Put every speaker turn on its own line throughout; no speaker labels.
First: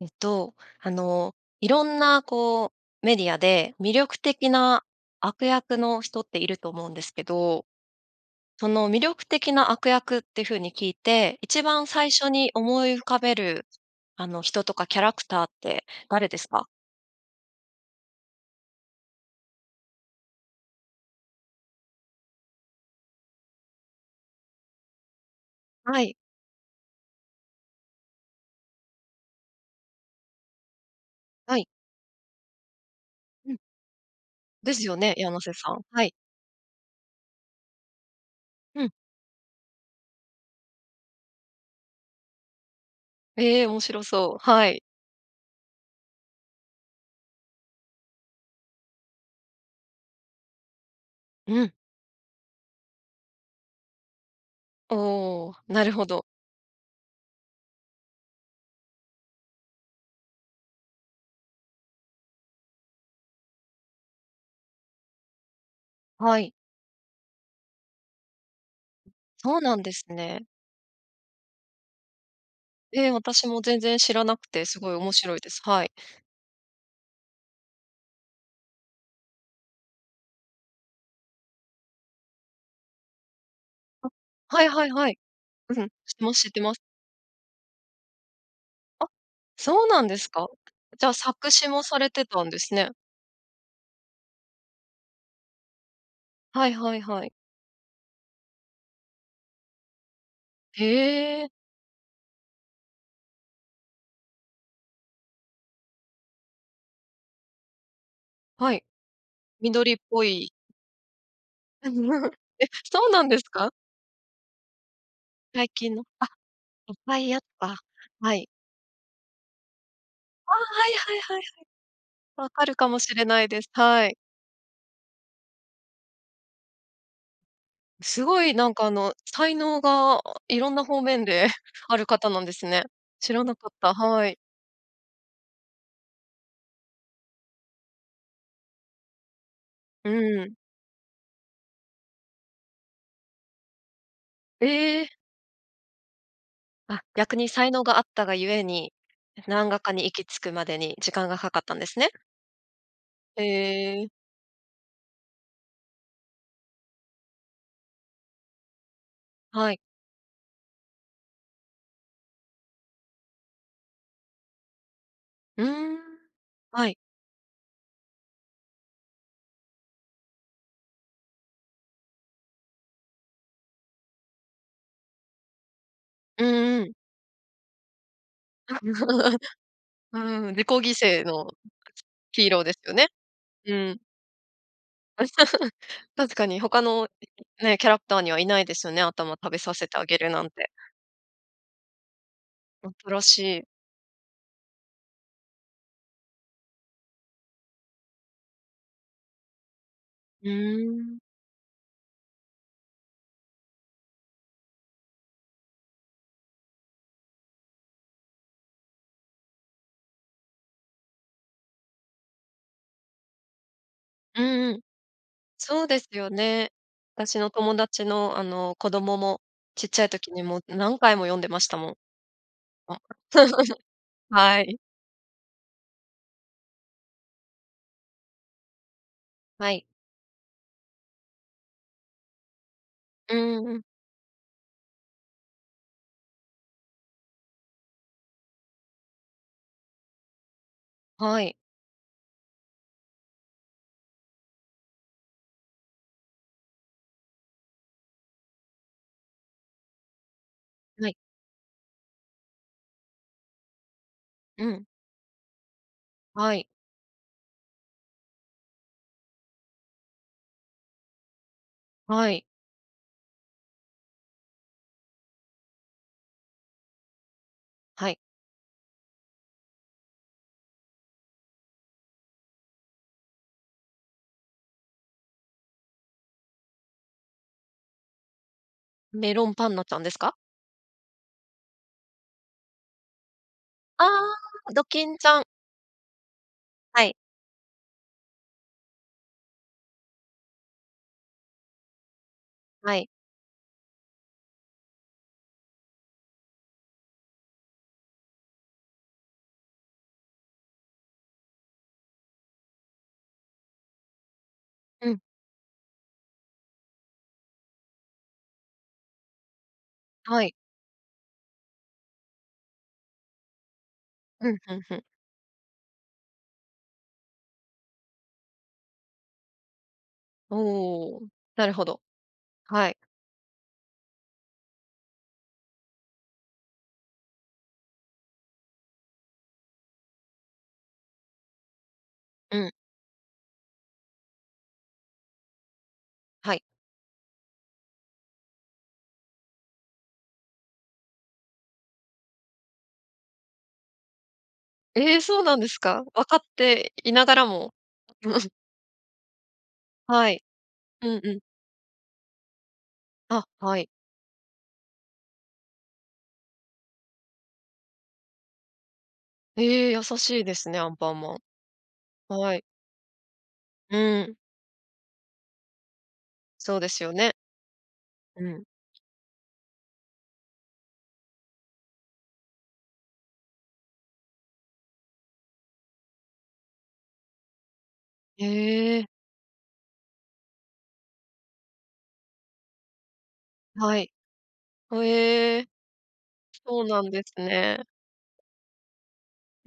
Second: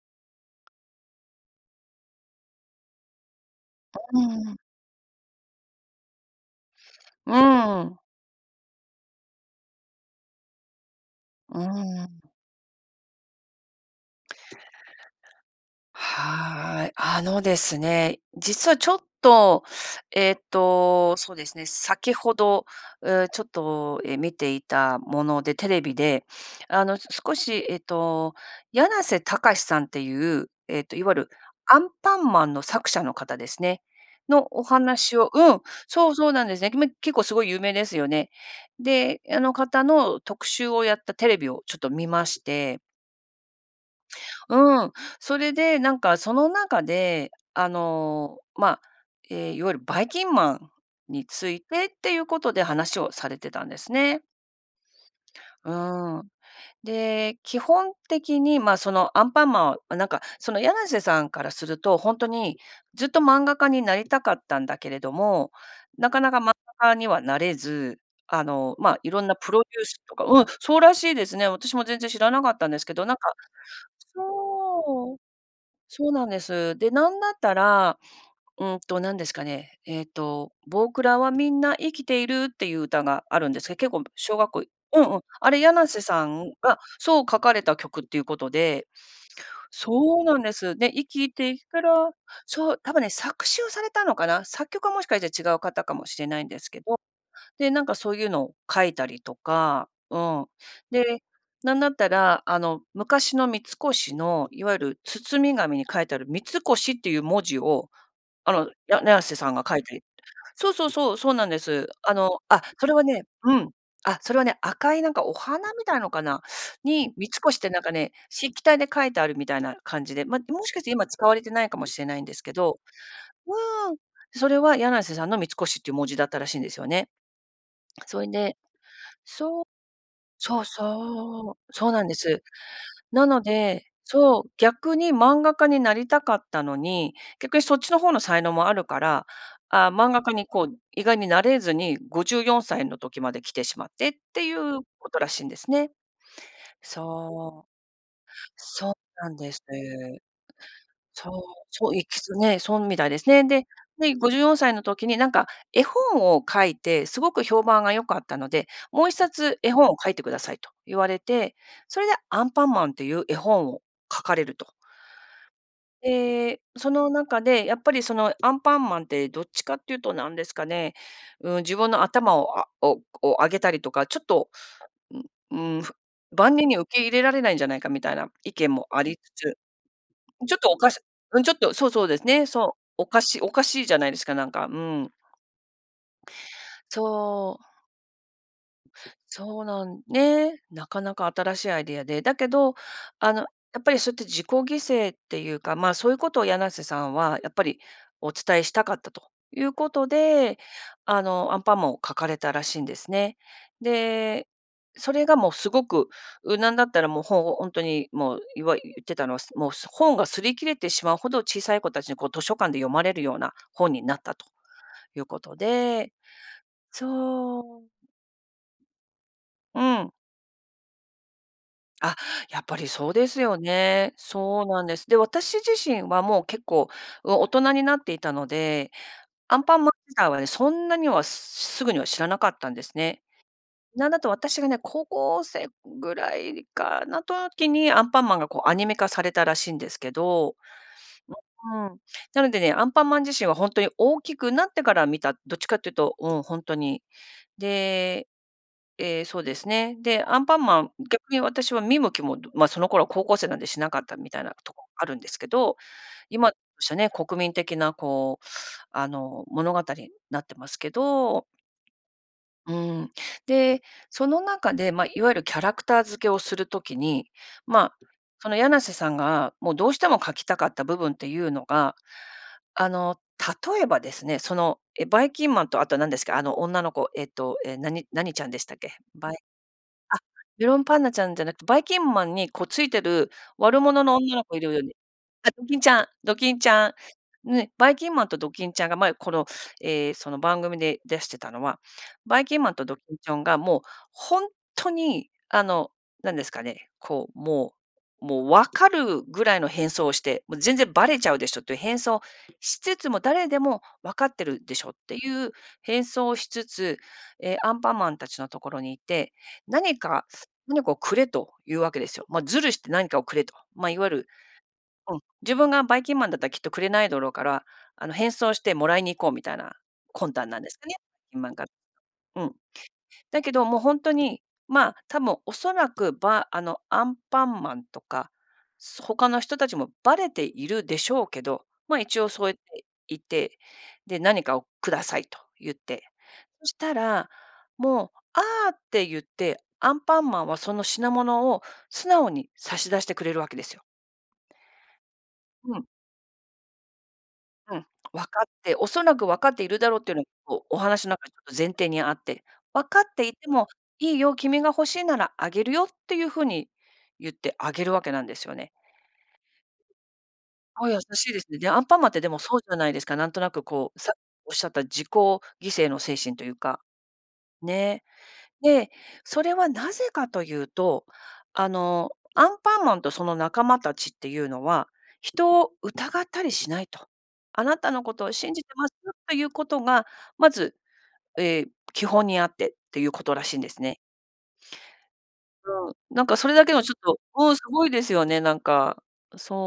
えっと、あのいろんなこうメディアで、魅力
う
的
ーん。
な悪役の人っていると思うんですけ
う
ど、
ーん。
その魅力的な悪役って風に聞いて、
う
一番
ー
最
ん。
初に思い浮かべる、あの、人とかキャラクターって誰ですか？
はい、あのですね、実はちょっと、えっと、そうですね、先ほど、うちょっと、え、見ていたもので、テレビ
はい。
であの、少しえっと、やなせたかしさんっていう、えっと、いわゆる
はい。
アンパンマンの作者の方で
うん。
すね、のお
ですよね、
話を
やなせ
うん、
さん、は
そ
い。
う、そうなんですね。めきめ結構すごい有名ですよね。
うん。
で、あの方の特集をやったテレビをちょっと見まして。
ええ、面白そう、はい。
うん、それで、なんかその中で、あの、まあ、ええ、いわゆる、ばいきんまんについ
うん。
てっていうことで話をされてたんですね。
おお、
う
なるほ
ー
ど。
ん。で、基本的に、まあその、アンパンマンは、なんかその、やなせさんからすると、ほんとに、ずっと漫画家になりたかったんだけれども、なかな
は
か漫
い。
画家にはなれず、あの、ま、色んなプ
そう
ロデ
なん
ュー
で
ス
す
とか
ね。
うん、そうらしいですね。私も全然知らなかったんですけど、
ええ、
なんか
私も全然知らなくて、すごい面
そう、
白いです。はい。
そうなんです。で、なんだったら、うんと、何ですかね、えっと、ぼくらはみんな生きているっていう歌があるんですけど、結構
あ、
小学
は
校、
いはい
う
は
んう
い。
ん、あれや
うん、
なせさ
もう知っ
ん
てます。
がそう書かれた曲っていうことで、
あ、そうなんで
そう
す
なん
か？
です。で、生
じゃあ、
きて
作
い
詞
くか
もさ
ら、
れてたんで
そ
す
う、
ね。
多分ね、作詞をされたのかな、作曲はもしかしたら違う方かもしれないんで
は
す
い
け
は
ど、
いはい。
で、なんかそういうのを書いたりとか、うん。で、
へえ。
なんだったら、あの、昔の三越のいわゆる包み紙に書いてある、三越っていう文字を、あの、
はい。
ややなせさんが書い
緑っ
て
ぽい。
そう、そう、そう、そうなんです。あ の、あ、
え、
それは
そうな
ね、
んです
うん。
か？
あ、それはね、赤いなんかお花
最
み
近
たい
の、
のか
あ、
な、
おっ
に、
ぱ
三
いあっ
越って
た、
なんかね、
はい。
筆記体で書いてあるみたいな感じで、まあ、
ああ、
もしかし
は
て
い
今
はい
使
は
わ
いは
れ
い。
てないかもしれないんですけ
分かる
ど、
かもしれないです。
うーん、
はい。
それはやなせさんの三越っていう文字だったらしいんですよね。そ
す
い
ごい
で
なんかあの、才
そう、
能が
そう
色んな方面で
そ うそう
あ
な
る
んで
方な
す。
んですね。
な
知
の
らなかっ
で、
た、はい。
そう、逆に漫画家になりたかったのに、逆にそっちの方の才能もあるから、ああ、
う
漫画家に
ん。
こう、意外になれずに54歳の時まで来てしまってっていう
え
こ
え。
とらしいんですね。
あ、逆に
そ
才
う、
能があったがゆえ
そ
に、
うなんです。
漫画家に行き着くまでに時間
そ
が
う、
かかったんで
そう
す
い
ね。
くつつね、そうみたいですね。で、
へえ。
で54歳の時になんか、絵本を書いて、すごく評判が良かったので、もう1冊絵
はい。
本を描いてくださいと言われて、それでアンパンマンっていう絵本を描かれると。
うーん、
で、
は
そ
い。
の中で、やっぱりその、アンパンマンってどっちかって言うと、何ですかね、うん、自分の頭を、あおおうあげたりとか、ちょっと、ううーん、ふ
う
万人に
んう
受
ん。
け入れられないんじゃないかみたいな意見もありつ つ、
うーん、
ちょっ
自己
とおか
犠
し
牲
うん、
の
ちょっと、そうそうですね、
ヒーローで
そう、
すよ
お
ね。
かしおか
う
しいじゃ
ん。
ないですか、なんか、うん。
確かに他の
そう。
ね、キャラクターにはいないですよね。頭食べ
そう
さ
な
せて
ん、
あげるなん
ね、
て。
なかなか新しいアイデアで、だけど、
こんぷら
あの、や
しい。
っぱりそうやって自己犠牲っていうか、まあそういうことをやなせさんはやっぱり、お伝えしたかったということ
う
で、
ーん。
あのアンパンマンを描かれたらしいんですね。で、それがもうすごく、う、なんだったらもう本を、ほんとにもう言わ言ってたのは、そもう本が擦り切れてしまうほど小さい子たちにこう図書館で読まれるような本になった
う
と、
んうん。
いうこと
そうです
で、
よね。私の友
そう。
達の、あの、子供も、
う
ちっちゃい
ん。
時にもう何回も読んでましたもん。
あ、やっぱり
も。
そうですよ ね。
は
そう
い。
なんです。で、私自身はもう結構、うん、大人になっていたので、アン
は
パ
い。
ンマン自体はね、そんなにはすぐには知らなかったんですね。
うーん。
なんだったら私がね、高校生ぐらいかな、時に、アンパンマンがこうアニメ化されたらしいんですけど。
はい。
うーん。なのでね、アンパンマン自身は本当に大きくなってから見た、どっちかっていうと、うん、ほんとに。で、ええ、そうですね。で、アンパンマン、
はい。
逆に私は見向きも、ま、その頃は高校生なんでしなかったみたいな
う
とこ
ん。
があるんですけど、今、
はい。
しゃね、国民的なこう、あの、物語、なってますけど。
はい。
うーん。で、その中で、ま、いわゆるキャラクター付けをする時に、まあ、
はい。
そのやなせさんがもう、どうしても描きたかった部分っていうのが、あの、例えばですね、その、え、ばいきんまんとあとなんですか、あの、女の子。えっと、え、何何ちゃんでしたっけ、ば
メ
いあ、
ロンパンナちゃんですか？
メロンパンナちゃんじゃなくて、ばいきんまんにこうついてる悪
あ
者の女の子い
あ、ド
る
キンちゃん。
あ、ドキンちゃん、ドキンちゃん。
はい。
ね、ばいきんまんとドキンちゃんが前、この、ええ、その番組で出してたのは、ばいきんまんと
は
ドキ
い。
ンちゃんがもう本当に、あの、何ですかね、こう、もう、もう分かるぐらいの変装をして、もう全然ばれちゃうでしょっていう変装しつつも、誰でも分かってるでしょっ
う
て
ん。
いう変装をしつつ、ええ、アンパンマンたちのところにいて、何か、
はい。
何かをくれというわけですよ。ま、ずるして何かをくれと。ま、いわゆる、
うん、ふんふん。
うん、自分がばいきんまんだったらきっとくれないだろうから、あの、変装してもらいに行こうみたいな、魂胆なんですね、
おお、
うん、まんか。
なるほど、
うん。
はい。
だけどもうほんとに、まあ、多分おそらく、ばあの、アンパンマンとか、そ他の人たちもバレているでしょうけど、まあ一応そうやっ
うん。
ていて、で、何かをくださいと言って。
はい。
そしたら、もう、ああって言って、アンパンマンはその品物を素直に差し出してくれるわけですよ。
ええ、そうなんで
う
す
ん。
か。分かっていながらも。
うん、分かっ て、おそらく分かっているだろうっていうのは
はい。
こうお話
う
の
ん
中
う
で
ん。
前提にあって、分かってい
あ、
ても
はい。
「いいよ、君が欲しいならあげるよ」っていう風に言ってあげるわけなんですよね。
ええ、優しいですね、ア
あ、
ン
優
パン
しい
マ
で
ン。
すね。で、アンパンマンって、でも
は
そう
い。
じゃないですか。なんとなくこ
う
う、さっき
ーん。
おっしゃった自己犠牲の精神という
そう
か。
ですよね。
ね、
うん。
で、それはなぜかというと、あの、アンパンマンとその仲間たちっていうのは、人を疑ったりしないと。あなたのことを信じてます
へえ。
よということが、まず、ええ、基本にあってっていうことらしいんです
は
ね。
い、ほえ。
うん、なんかそれだけ
そ
の
う
ちょっ
なん
と、
です
おお、すご
ね。
いですよね、なんか。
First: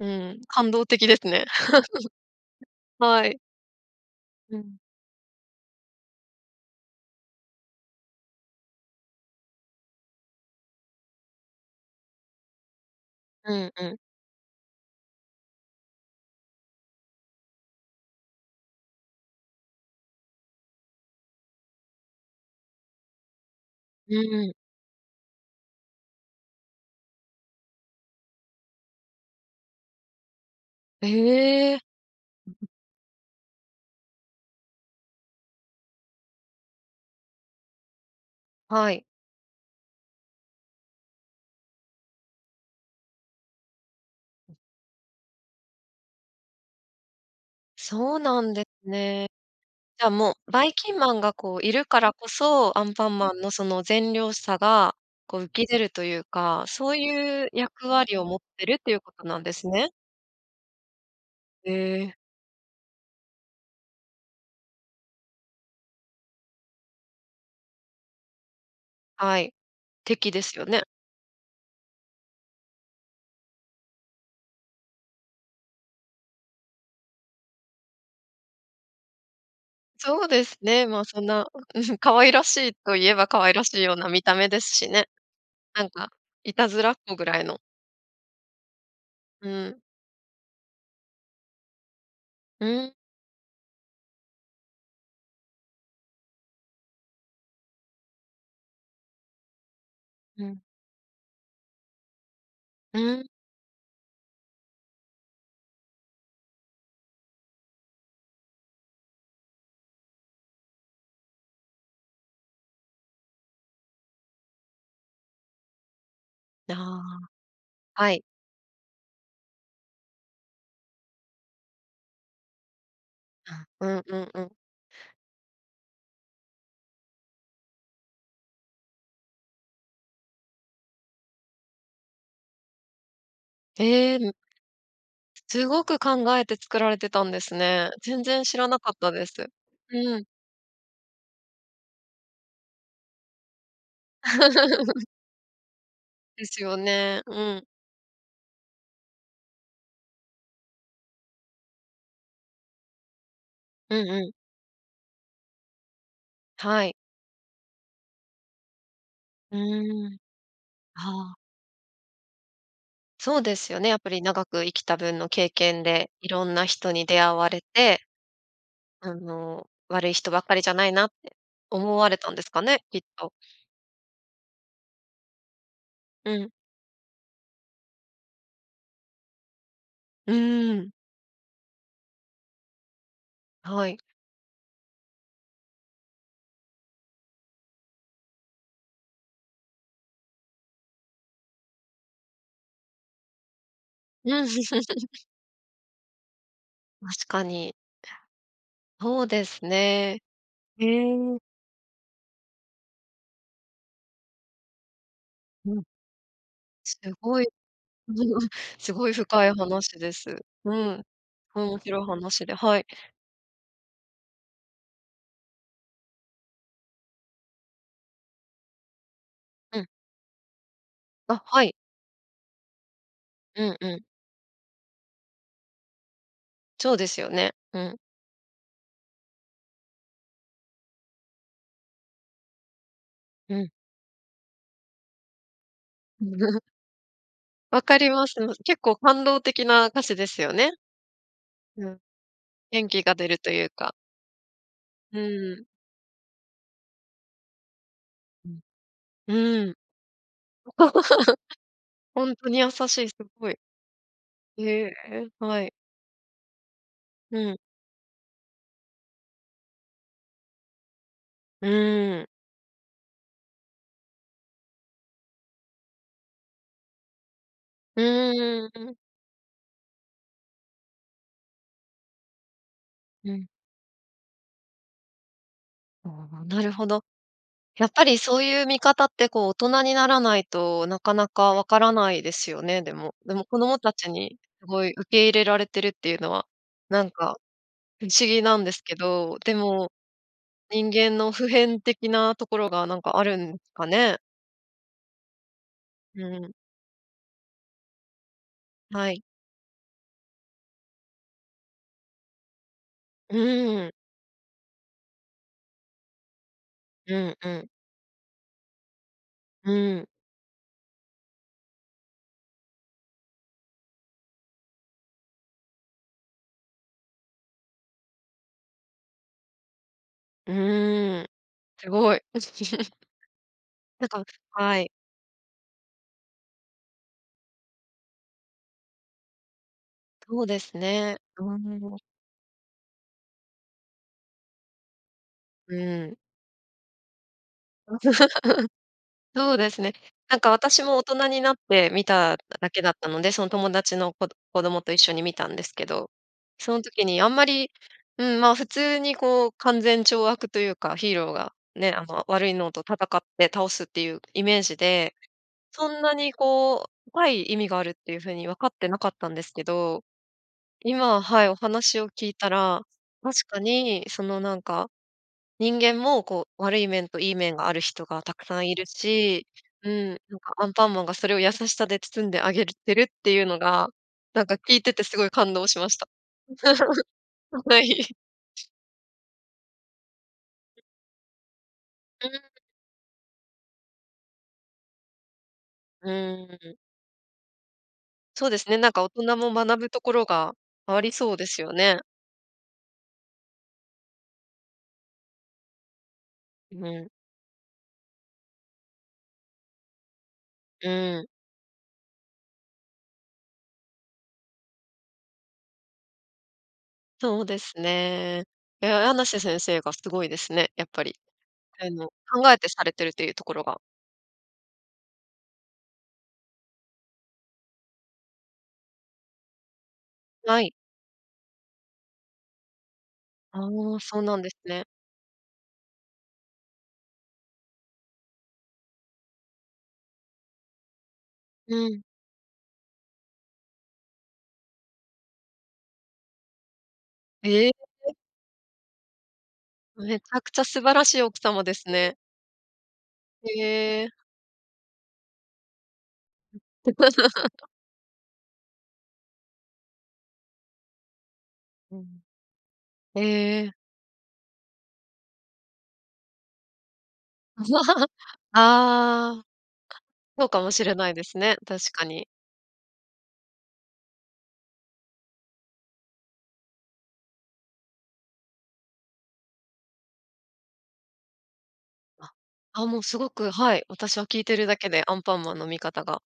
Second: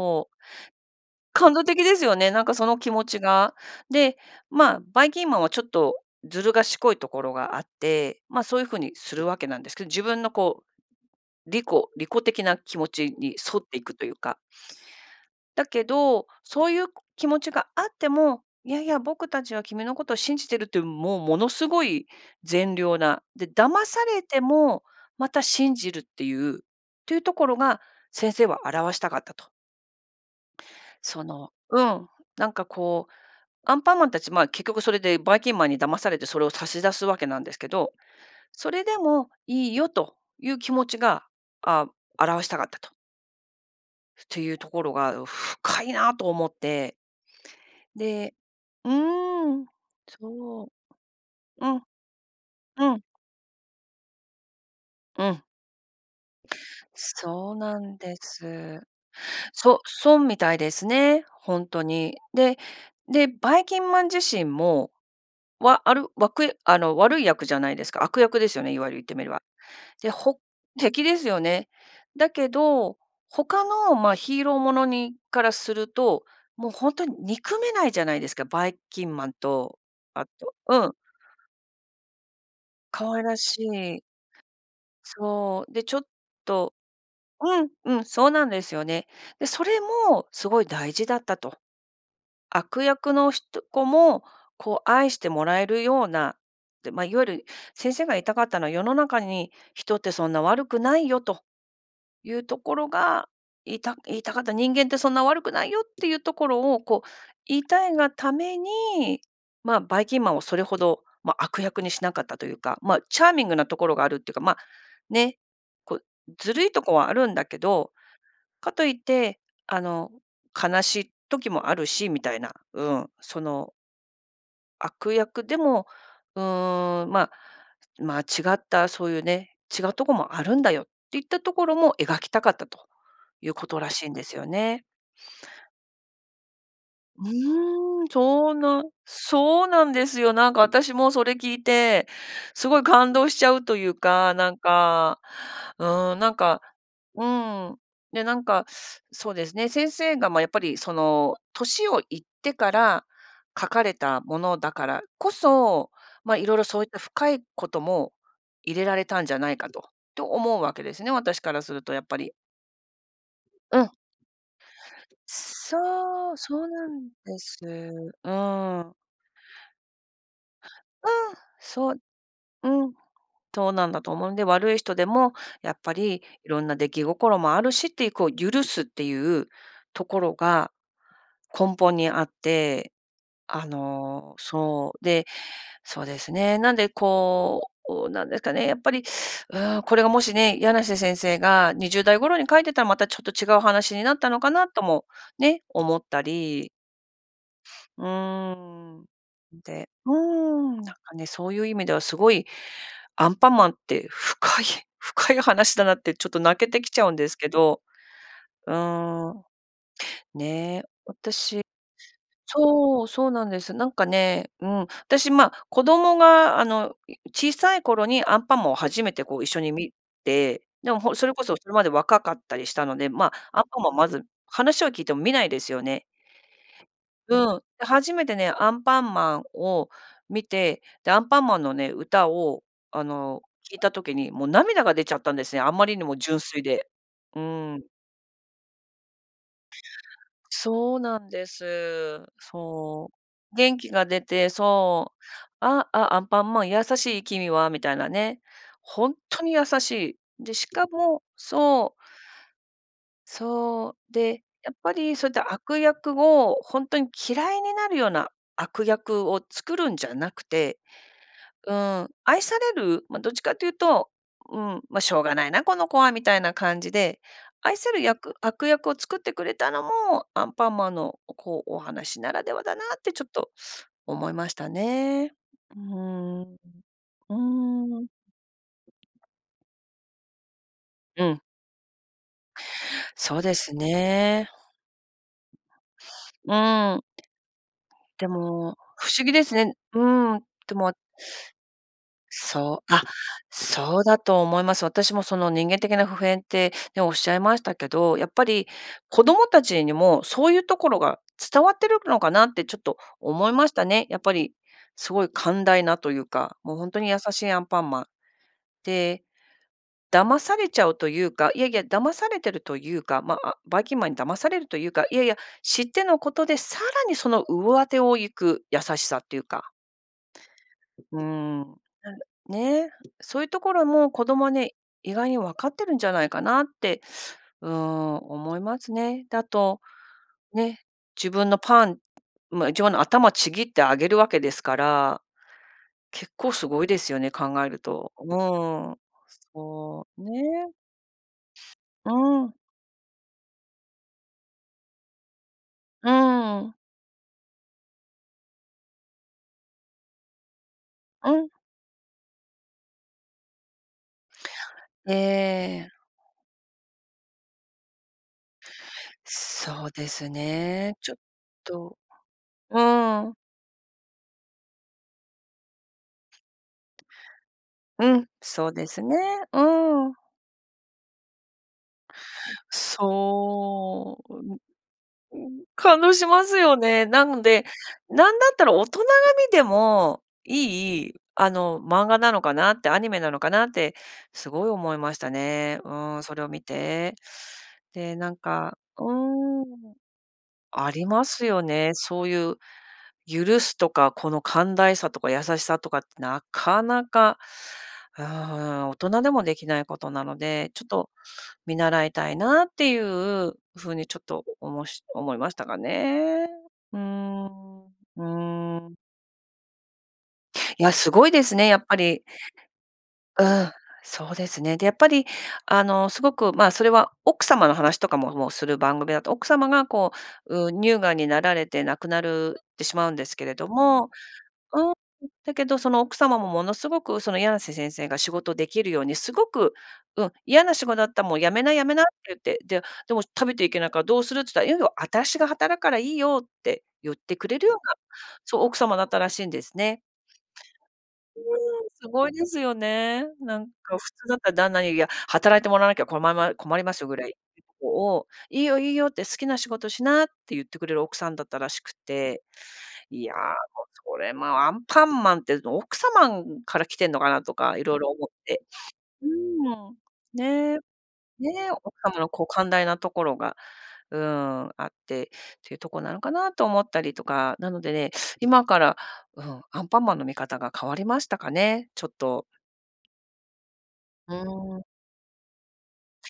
う
う。
ん、感動的ですね。
感動的ですよね、なんかその 気持ち
はい。
が。で、
う
ま
ん。
あ、ばいきんまんはちょっとずる賢いところがあって、ま、そういう風にするわけなんですけど、自分のこう、利己、利己的な気持ちに
う
沿っ
ん
てい
う
く
ん。
というか。だけど、そういうく気持ちがあっても、いやいや僕たちは君のことを信じてるっていう、もうものすごい善良な、で、騙さ
う
れて
ーん。
も、また信じるっていう、っていうところが、先生は表したかったと。その
え
う
え。
ん、なんか、こう、アンパンマンたち、まあ、結局それでバイキンマンに騙されてそれを差し出すわけなんですけど、それ
は
で
い。
もいいよという気持ちが、ああ表したかったとていうところが、お深いなあと思って。
そう
で
なんです
う
ね。
ーん。
じゃあ、もう、
そ
バ
う、
イキンマンが、こう、
う
い
ん。
るからこそ、ア
う
ン
ん。
パンマンの、その善良さが、
う
こう、
ん。
浮き出るというか、そういう
そうな
役
んで
割を持ってるっ
す。
ていうことなんです
そ
ね。
そんみたいですね、本
へ
当
え。
に。で、で、バイキンマン自身も、わあるわくあの、悪い役じゃないですか、悪役ですよね、いわゆる言ってみれ
は
ば。
い、
で、
敵
ほ
ですよね。
敵ですよね。だけど、他の、まあ、ヒーローものにからすると、もう本当に憎めないじゃないですか、バイキンマンと、
そ
あ
うで
と
す
う
ね、
ん。
ま、そんな、うん。可愛らしいと
可
言え
愛
ば、
ら
可愛
し
らしいよう
い。
な見た目ですしね。
そう、
な
で、
ん
ちょっ
か、いた
と
ずらっ子ぐらいの。
うんうん、そうなんですよね。で、
う
それ
ん。
もすごい大事だったと。
う
悪
ん。
役の人子も、こう、愛してもらえるような。てま、いわゆる先生が言いたかったのは「世の中に人ってそんな
ふん。
悪くないよ」と。いうところ
ふん。
が、いた言いたかった。「人間ってそんな悪くないよ」っていうところを、こう、言いたいがために、まあ、バイキンマンをそれほど、ま、悪役にしなかったというか、ま、チャーミングなところがあるっていうか、まあ、ね、こう、ずるいとこ
あ
はある
あ、
んだけど、
はい。
かといって、あの、悲しい時もあるしみたいな、うん、そ
あ、
の
うんうんうん。
悪役でも、うーん、ま、まあ、違った、そういうね、違うとこもあるんだよっていったところも描きたかったということらしいん
へえ、
で
うん。
すよね。
すごく考えて作られてたんですね。
うーん、
全然
そう
知らな
な
かったです。
そうなんです
うん。
よ。なんか私もそれ聞いて、すごい感動しちゃうというか、なん かうん、なん
で
か
すよね。
う
うん。
ん。で、なんか、そうですね、先生が、まあ、やっぱり、その、年をいってから、描かれ
うんう
た
ん。
ものだからこそ、ま、色々そ
は
ういっ
い。
た深いことも、入れられたんじゃない
う
かと
ーん。
と思うわけですね、
ああ。
私からするとやっぱり。
そうですよ
う
ね、
ん。
やっぱり長く生きた分の経験で、
そう、
色んな
そうな
人に
ん
出会
で
わ
す、
れて
うん。
あの、悪い人ばっかりじゃないな
う
っ
ん、
て
そ
思
う
われたんですか
う
ね、
ん、
きっと。
そうなんだと思うんで、悪い人でも、やっぱり
う
い
ん。
ろんな出来心もあるしっていう、こう、許すっていうとこ
う
ろが
ん。
根本にあって、あ
はい。
のそう、で、そうですね、なんで、こう、なんですかね、やっぱり、う、これがもしね、やなせ先生が20代頃に描いてたらまたちょっと違う話になったの
うん。
かなとも、ね、思ったり。
確かに。
うーん、
そうです
でうー
ね、
ん、
へ
なんかね
え。
そういう意味ではすごいアンパンマンって深い、深い
う
話だ
ん。
なってちょっと泣けてき
す
ちゃうんです
ごい
けど、う
すごい
ん。
深い話です、う
ね、
ん、おもしろ話
私
で、はい。
そう、そうなんです。なんかね、うん、私、ま、子供が、あの、い小さい頃にアンパマンを初めて、こう、一緒に
うん。
見てでもほそれ
あ、
こそ
は
そ
い。
れまで若かったりしたので、ま、アン
うん、
パ
う
マン
ん。
まず話を聞いても見ないですよね。
そうですよね、
うん、
う
で、
ん。
初めてねアンパンマンを見て、で、アンパンマンのね歌を、あの、
うん。
聞いた時にもう涙が出ちゃったんですね。あまりにも
ん。
純 粋で。う
分
ん。
かります、結構感動的な歌詞ですよね。
そうなんで
うん、
す。
元気
そ
が出ると
う
いう
元気
か。
が出てそ
う
う
ーん。
あ、あ、アンパンマン優しい君はみたいなね、
うん、
ほん
う
とに優
ーん
しい、でしかもそう
ほんとに優しいすごい。
そう、で、やっ
え
ぱりそ
え、
ういった
はい。
悪役をほんとに
う
嫌
ん。
いになるような悪役を作るんじゃなくて。
う
うん、
ーん。
愛される、ま、どっちかっていうと、うーん、ま、しょうがないな、この子はみたいな感じで愛せる
う
役悪
ーん、
役
う
を
ん。
作ってくれたのもアンパンマンの、おこう、お話ならではだなってちょっ
うん。
と思いましたね。う
お、
ん、
ななるほど。やっ
う
ぱ
ん。
りそういう見方って、こう、大
[unintelligible]
人にならないとなか
う
な
ん。
か分からないですよね、でもで
そう
も
で
子
す
供たちに
ね。
すごい受け入れられてるっていうのは、
うん。
なんか不
で
思議なんで
も
すけ
不思議
ど、
です
で
ね
も
うん、で
人
も、あ
間の普遍的なところ
そ
が
う、
な
あ、
んかあるんか
そう
ね？
だと思います。私もその人間的な普
う
遍っ
ん。
てね、おっしゃいましたけど、やっぱり
はい。
子供たちにもそういうところが伝わってるのかなってちょっと思いまし
う
た
ん。
ね。やっぱりすごい寛大なというか、も、ほんとに
う
優
ん、
し
う
いアン
ん。
パンマン、で、
うん。
騙されちゃうというか、いやいや、騙されてるというか、まあ、バイキンマンに騙されるというか、いやいや、知ってのことでさらにその上手を行く優しさっていうか
う
う
ーん、
ん、なん
すごい。
ね、そういうところ
なん
も
か
子供はね、
はい。
意外に分かってるんじゃないかなって、うん、思いますね。で、あと、
そうです
ね、
ね、
自分の
う
パ
ん。
ンま、自分の頭ちぎってあげるわけですから、
うん。
結構すごいですよね考えると。うん、
そうですね。
そう
なんか
ね。
私も大人になって見
う
た
ん。
だけだったので、その友達のこど子供と一緒に見たんですけど、
うん。
そん時にあんまり、うーん、ま、普通に、こう、勧善懲悪というか、ヒーロー
うん。
がね、あの、悪いのと戦って倒すっていうイメージで、そ
ええ。
んなに、こう、深い意味があるっていう風に分かってなかったんですけ
そう
ど、
ですね、ちょっ
今、はい、お
と
話を聞いたら
うん。
確かにそのなんか人間も、こう、悪い面といい面がある人
う
が
ん、
たくさん
そう
いる
ですね、
し、
う
うん、
ん。
なんかアンパンマンがそれを優しさで包んであげるてるっていうのが
そう、
な
う
ん
ん、
か
う
聞いててすごい感
ん、
動しまし
感
た
動しますよね。なの で、
はい。
なんだったら大人が見てもいい、あの、漫画
う
なの
ん。
かなって、アニメなのかなってすごい思いましたね。う
う
ん、それ
ー
を
ん、ん
見
ん。
て。で、なん
そうですね、
か
なんか大
う
人も
ーん、
学ぶところが
あ
あ
り
り
ま
そう
す
です
よ
よ
ね、
ね。
そういう許すとか、この寛大さとか優しさとかってな
う
かな
ん。
か、うん、大人でもできないことなのでちょっ
う
と、
ん。
見習いたいなっていう風にちょっとおもし思いましたかね。う
そうです
ん、う
ね。い
ん。
や、やなせ先生がすごいですね、
い
やっ
や、
ぱ
す
り。
ごいですね、やっ
そういう
ぱ
の
り。
考えてされてるっていうと
う
ころ
ん、
が。
そうですね。で、やっぱり、あの、すごく、ま、それは奥様の話とかも、もうする番組だと奥様が、こう、
は
うー
い。
ん、乳がんになられて亡くなるってしまうんですけれ
あ、
ども、
そうなんです
う
ね。
ん、んだけどその奥様もものすごくそのやなせ先生が仕事できるようにすごく、うん「嫌な仕事だったらもう辞めな
う
辞め
ん。
な」って言って、で「でも食べていけないからどうする？」っつったら「いいよ、私が働くからいいよ」って言ってくれ
え
る
え、え
ような、
え。
そう、奥様だったらしいんですね。
めちゃくちゃ素晴らしい奥
うん、
様です
す
ね。
ごいですよね。な
へ
んか
え。
普通だったら旦那に、いや、働いてもらわなきゃこまま困
う
りますよぐらい
[unintelligible]
[unintelligible] を「いいよ、いいよ」って「好きな仕事しな」って言ってくれる奥さんだったらしく
うん、
て、いや、
へえ。
も、それもアンパンマンってオクサマンから来てんのかなとか色 々思って。う
ああ、
ん。
そうかも
ね。
しれないですね、
ね、
確
奥
か
様
に。
の、こう、寛大なところが、うん、あってってとこなのかなと思ったりとか、なのでね今から、うん、アンパンマンの見方が変わりましたかね、ちょっ
あ、
と。
あ、もうすごく、はい、私は聞いてる
う
だ
ん。
けで、アンパンマンの見方が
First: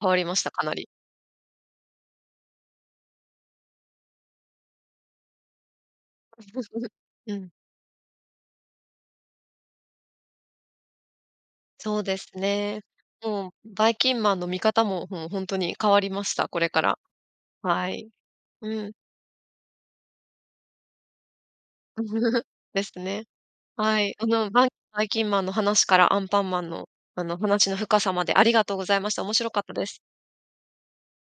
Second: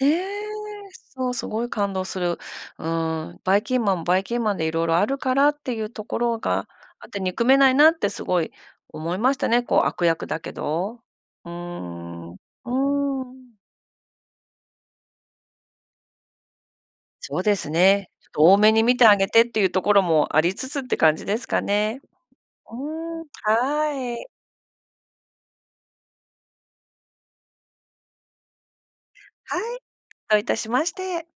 変わりましたかなり。
そう、すごい感動する。うん、バイキンマンバイキンマンで色々あるからっていうところが あって、
う
憎
ん。
めないなってすごい思いましたね、こう、悪役だけど。う
そうです
ん、う
ね。もう
ん。
バイキンマンの見方も、もうほんとに変わりました、これから、
そうです
はい、
ね。ちょっと多め
う
に
ん。
見てあげてっていうところもありつつって感じですかね。
です
うー
ね。
ん、
はい、
は
あ
い。
の、バンバイキンマンの話からアンパンマンの、あの、話の深さまでありがとうございました面白
は
かった
い、
です。
どういたしまして。